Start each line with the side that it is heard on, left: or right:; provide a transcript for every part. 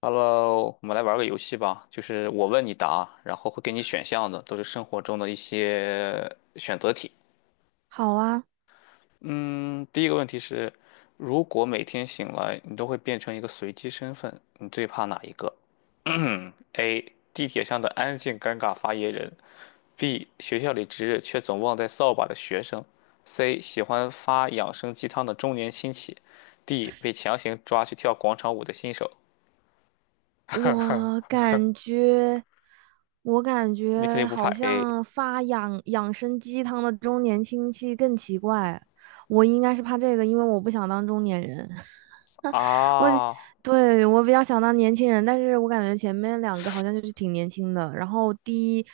left: Hello，我们来玩个游戏吧，就是我问你答，然后会给你选项的，都是生活中的一些选择题。
right: 好啊。
left: 嗯，第一个问题是，如果每天醒来你都会变成一个随机身份，你最怕哪一个 ？A. 地铁上的安静尴尬发言人；B. 学校里值日却总忘带扫把的学生；C. 喜欢发养生鸡汤的中年亲戚；D. 被强行抓去跳广场舞的新手。
right: 我感觉，我感
left: 你肯
right: 觉
left: 定不怕
right: 好
left: A
right: 像发养生鸡汤的中年亲戚更奇怪。我应该是怕这个，因为我不想当中年人。我，
left: 啊？
right: 对，我比较想当年轻人，但是我感觉前面两个好像就是挺年轻的。然后第一，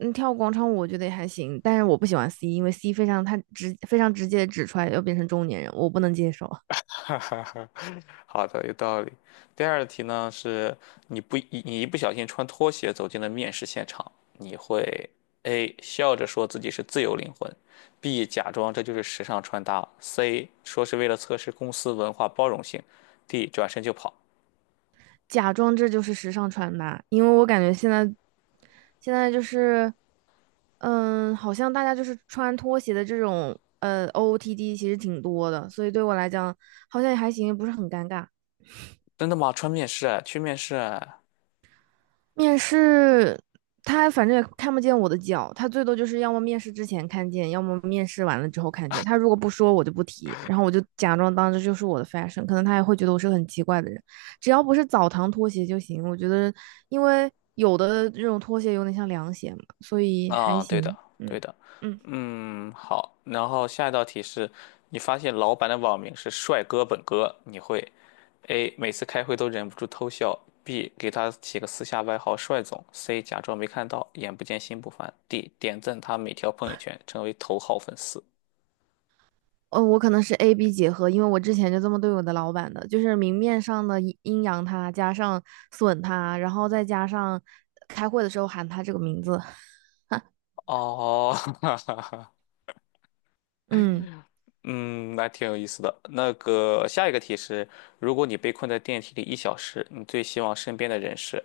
right: 嗯，跳广场舞我觉得也还行，但是我不喜欢 C，因为 C 非常直接地指出来要变成中年人，我不能接受。
left: 哈哈哈，好的，有道理。第二题呢，是你一不小心穿拖鞋走进了面试现场，你会 A 笑着说自己是自由灵魂，B 假装这就是时尚穿搭，C 说是为了测试公司文化包容性，D 转身就跑。
right: 假装这就是时尚穿搭，因为我感觉现在好像大家就是穿拖鞋的这种OOTD 其实挺多的，所以对我来讲好像也还行，不是很尴尬。
left: 真的吗？穿面试啊，去面试啊？
right: 面试他反正也看不见我的脚，他最多就是要么面试之前看见，要么面试完了之后看见。他如果不说，我就不提，然后我就假装当这就是我的 fashion,可能他也会觉得我是个很奇怪的人。只要不是澡堂拖鞋就行，我觉得，因为有的这种拖鞋有点像凉鞋嘛，所以还
left: 啊，对的，
right: 行。
left: 对
right: 嗯。
left: 的。
right: 嗯，
left: 嗯，好。然后下一道题是，你发现老板的网名是帅哥本哥，你会 A 每次开会都忍不住偷笑；B 给他起个私下外号“帅总 ”；C 假装没看到，眼不见心不烦；D 点赞他每条朋友圈，成为头号粉丝。
right: 我可能是 A B 结合，因为我之前就这么对我的老板的，就是明面上的阴阳他，加上损他，然后再加上开会的时候喊他这个名字。
left: 哦，哈哈哈，
right: 嗯
left: 嗯，那挺有意思的。那个下一个题是：如果你被困在电梯里1小时，你最希望身边的人是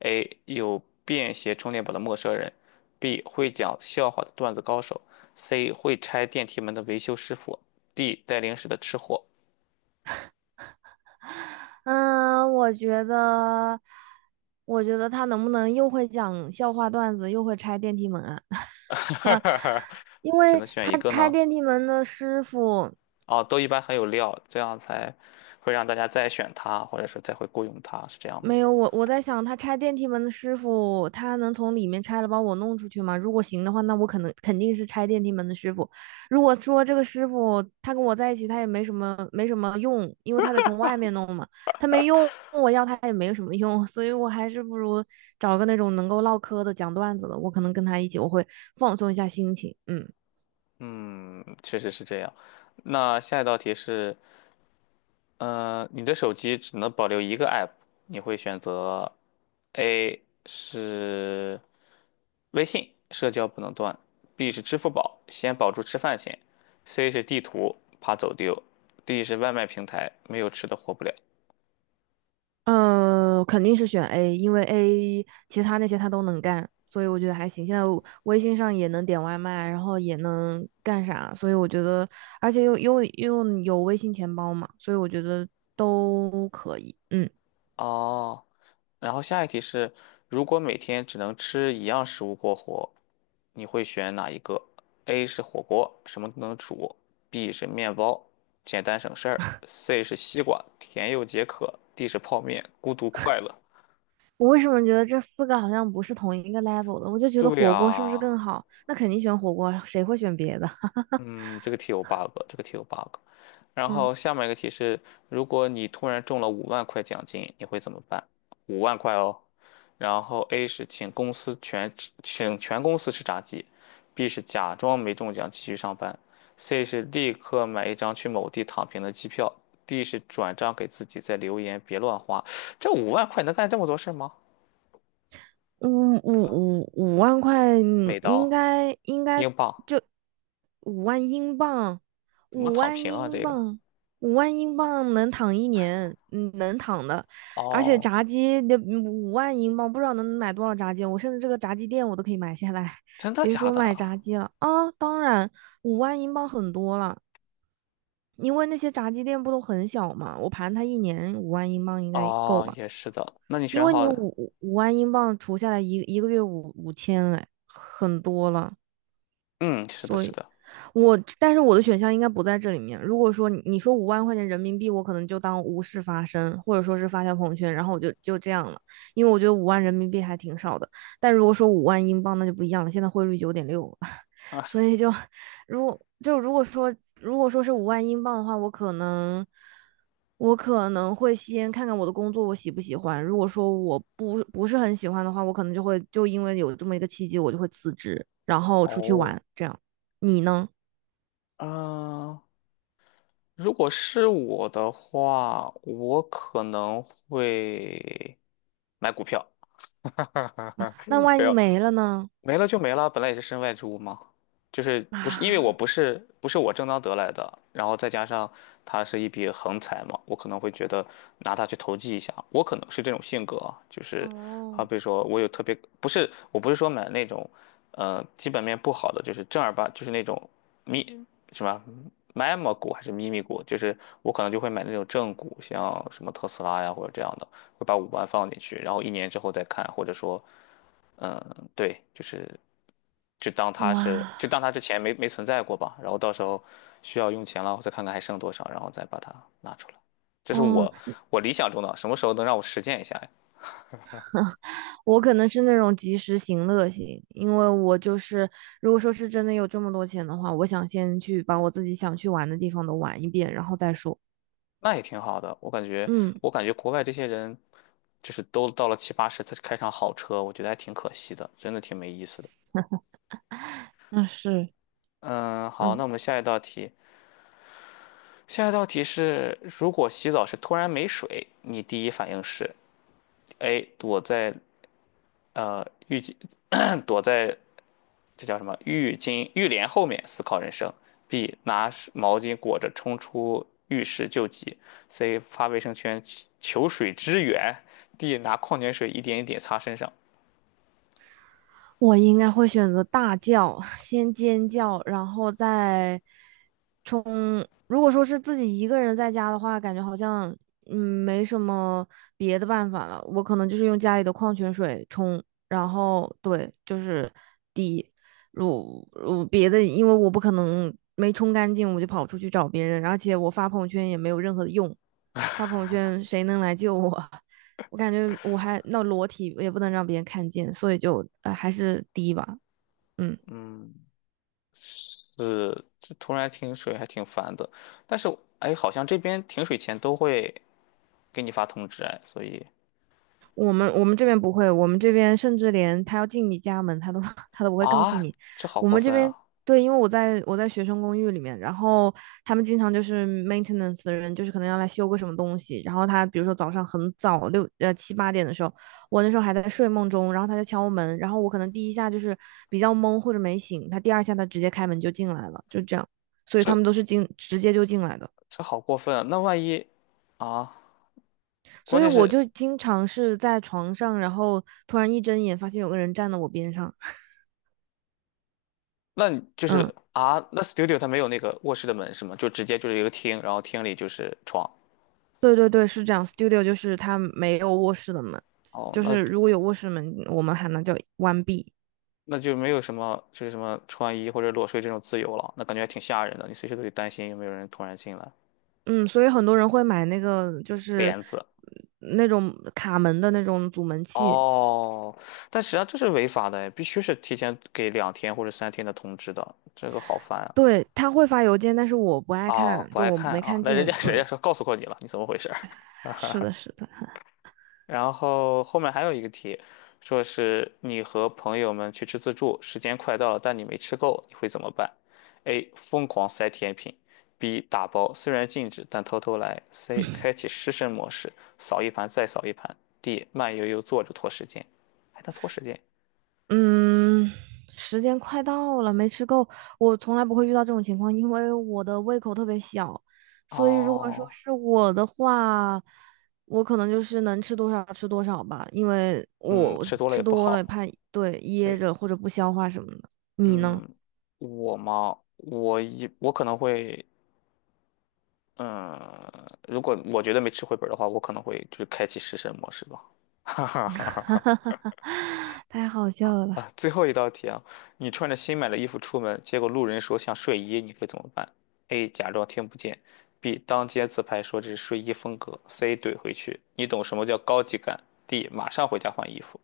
left: ：A 有便携充电宝的陌生人；B 会讲笑话的段子高手；C 会拆电梯门的维修师傅；D 带零食的吃货。
right: 嗯。我觉得他能不能又会讲笑话段子，又会拆电梯门啊？因
left: 只
right: 为
left: 能选
right: 他
left: 一个
right: 拆
left: 呢？
right: 电梯门的师傅。
left: 哦，都一般很有料，这样才会让大家再选它，或者说再会雇佣它，是这样吗？
right: 没有，我在想，他拆电梯门的师傅，他能从里面拆了把我弄出去吗？如果行的话，那我可能肯定是拆电梯门的师傅。如果说这个师傅他跟我在一起，他也没什么用，因为他得从外面弄嘛，他没用，我要他也没有什么用，所以我还是不如找个那种能够唠嗑的、讲段子的，我可能跟他一起，我会放松一下心情。嗯，
left: 嗯，确实是这样。那下一道题是，嗯、你的手机只能保留一个 app，你会选择 A 是微信，社交不能断；B 是支付宝，先保住吃饭钱；C 是地图，怕走丢；D 是外卖平台，没有吃的活不了。
right: 嗯，肯定是选 A,因为 A 其他那些他都能干，所以我觉得还行。现在我微信上也能点外卖，然后也能干啥，所以我觉得，而且又有微信钱包嘛，所以我觉得都可以。嗯。
left: 哦，然后下一题是，如果每天只能吃一样食物过活，你会选哪一个？A 是火锅，什么都能煮；B 是面包，简单省事儿；C 是西瓜，甜又解渴；D 是泡面，孤独快乐。
right: 我为什么觉得这四个好像不是同一个 level 的？我就觉得
left: 对
right: 火锅是不是
left: 呀，
right: 更好？那肯定选火锅，谁会选别的？
left: 嗯，这个题有 bug，这个题有 bug。然
right: 嗯。
left: 后下面一个题是，如果你突然中了五万块奖金，你会怎么办？五万块哦。然后 A 是请全公司吃炸鸡，B 是假装没中奖继续上班，C 是立刻买一张去某地躺平的机票，D 是转账给自己再留言别乱花。这五万块能干这么多事儿吗？
right: 五五五万块，
left: 美
right: 应
left: 刀、
right: 该应该
left: 英镑
right: 就五万英镑，
left: 怎么
right: 五
left: 躺
right: 万
left: 平啊？
right: 英
left: 这个
right: 镑，五万英镑能躺一年，嗯，能躺的。而且
left: 哦，
right: 炸鸡的五万英镑，不知道能买多少炸鸡。我甚至这个炸鸡店我都可以买下来，
left: 真 的
right: 别
left: 假
right: 说
left: 的
right: 买炸
left: 啊？
right: 鸡了啊！当然，五万英镑很多了，因为那些炸鸡店不都很小嘛。我盘它一年五万英镑应该够
left: 哦，
right: 吧。
left: 也是的。那你
right: 因
left: 选
right: 为
left: 好了？
right: 万英镑除下来一个月五千，哎，很多了。
left: 嗯，是的，
right: 所
left: 是
right: 以
left: 的。
right: 我，但是我的选项应该不在这里面。如果说你说五万块钱人民币，我可能就当无事发生，或者说是发条朋友圈，然后我就这样了，因为我觉得五万人民币还挺少的。但如果说五万英镑，那就不一样了，现在汇率九点六，
left: 啊，
right: 所以就如果就如果说如果说是五万英镑的话，我可能会先看看我的工作我喜不喜欢。如果说我不是很喜欢的话，我可能就会因为有这么一个契机，我就会辞职，然后出去
left: 哦，
right: 玩。这样，你呢？
left: 嗯、如果是我的话，我可能会买股票。
right: 啊，那
left: 没
right: 万一
left: 有
right: 没了呢？
left: 没了就没了，本来也是身外之物嘛，就是不是因为我
right: 啊。
left: 不是我正当得来的，然后再加上它是一笔横财嘛，我可能会觉得拿它去投机一下，我可能是这种性格啊就是好
right: 哦。
left: 比说我有特别不是我不是说买那种基本面不好的，就是正儿八就是那种咪什么 m e m A 股还是咪咪股，就是我可能就会买那种正股，像什么特斯拉呀或者这样的。会把五万放进去，然后1年之后再看，或者说，嗯，对，就是
right: 哇。
left: 就当它之前没存在过吧，然后到时候需要用钱了，再看看还剩多少，然后再把它拿出来。这是
right: 哦，
left: 我理想中的，什么时候能让我实践一下呀？
right: 我可能是那种及时行乐型，因为我就是如果说是真的有这么多钱的话，我想先去把我自己想去玩的地方都玩一遍，然后再说。
left: 那也挺好的，我感觉
right: 嗯，
left: 我感觉国外这些人就是都到了七八十才开上好车，我觉得还挺可惜的，真的挺没意思的。
right: 那是。
left: 嗯，好，那
right: 嗯，
left: 我们下一道题，下一道题是，如果洗澡时突然没水，你第一反应是？A 呃浴巾，躲在这叫什么浴巾浴帘后面思考人生；B 拿湿毛巾裹着冲出浴室救急；C 发卫生圈求水支援；D 拿矿泉水一点一点擦身上。
right: 我应该会选择大叫，先尖叫，然后如果说是自己一个人在家的话，感觉好像没什么别的办法了。我可能就是用家里的矿泉水冲，然后对，就是滴。别的，因为我不可能没冲干净我就跑出去找别人，而且我发朋友圈也没有任何的用，发朋友圈谁能来救我？我感觉我裸体也不能让别人看见，所以就还是滴吧，嗯。
left: 嗯，是，这突然停水还挺烦的，但是哎，好像这边停水前都会给你发通知哎，所以
right: 我们这边不会，我们这边甚至连他要进你家门，他都 他都不会告诉
left: 啊，
right: 你。
left: 这好
right: 我
left: 过
right: 们这
left: 分
right: 边
left: 啊，
right: 对，因为我在学生公寓里面，然后他们经常就是 maintenance 的人，就是可能要来修个什么东西，然后他比如说早上很早七八点的时候，我那时候还在睡梦中，然后他就敲门，然后我可能第一下就是比较懵或者没醒，他第二下他直接开门就进来了，就这样，所以他
left: 这
right: 们都是直接就进来的。
left: 这好过分啊，那万一啊，
right: 所
left: 关
right: 以
left: 键
right: 我
left: 是。
right: 就经常是在床上，然后突然一睁眼发现有个人站在我边上。
left: 那你就
right: 嗯，
left: 是啊，那 studio 它没有那个卧室的门是吗？就直接就是一个厅，然后厅里就是床。
right: 对对对，是这样。Studio 就是它没有卧室的门，
left: 哦，
right: 就
left: 那
right: 是如果有卧室门，我们喊它叫关闭。
left: 那就没有什么就是什么穿衣或者裸睡这种自由了，那感觉还挺吓人的。你随时都得担心有没有人突然进来，
right: 嗯，所以很多人会买那个
left: 帘子。
right: 那种卡门的那种阻门器。
left: 哦，但实际上这是违法的，必须是提前给2天或者3天的通知的，这个好烦啊！
right: 对，他会发邮件，但是我不爱
left: 哦，
right: 看，
left: 不
right: 就
left: 爱
right: 我
left: 看
right: 没
left: 啊，
right: 看
left: 那人家
right: 见。
left: 谁
right: 对，
left: 呀说告诉过你了，你怎么回事？
right: 是的，是的。
left: 然后后面还有一个题，说是你和朋友们去吃自助，时间快到了，但你没吃够，你会怎么办？A. 疯狂塞甜品；B. 打包，虽然禁止，但偷偷来；C. 开启失身模式，扫一盘再扫一盘；D. 慢悠悠坐着拖时间，还能拖时间。
right: 嗯，时间快到了，没吃够。我从来不会遇到这种情况，因为我的胃口特别小，所以如果说
left: 哦，
right: 是我的话，我可能就是能吃多少吃多少吧，因为
left: 嗯，
right: 我
left: 吃多了也
right: 吃
left: 不
right: 多了
left: 好。
right: 怕噎
left: 对，
right: 着或者不消化什么的。你呢？
left: 嗯，我嘛，我可能会。嗯，如果我觉得没吃回本儿的话，我可能会就是开启食神模式吧。哈哈哈哈哈！
right: 太好笑了。
left: 啊，最后一道题啊，你穿着新买的衣服出门，结果路人说像睡衣，你会怎么办？A. 假装听不见；B. 当街自拍说这是睡衣风格；C. 怼回去。你懂什么叫高级感？D. 马上回家换衣服。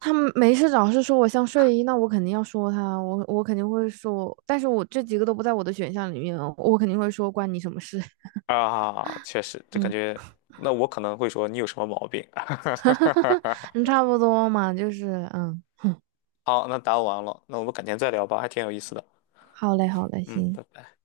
right: 他们没事找事说我像睡衣，那我肯定要说他，我肯定会说，但是我这几个都不在我的选项里面哦，我肯定会说关你什么事？
left: 啊，确实，这感
right: 嗯。
left: 觉，那我可能会说你有什么毛病。
right: 哈。嗯，差不多嘛，就是嗯。
left: 好，那答完了，那我们改天再聊吧，还挺有意思的。
right: 好嘞，好嘞，
left: 嗯，
right: 行，
left: 拜拜。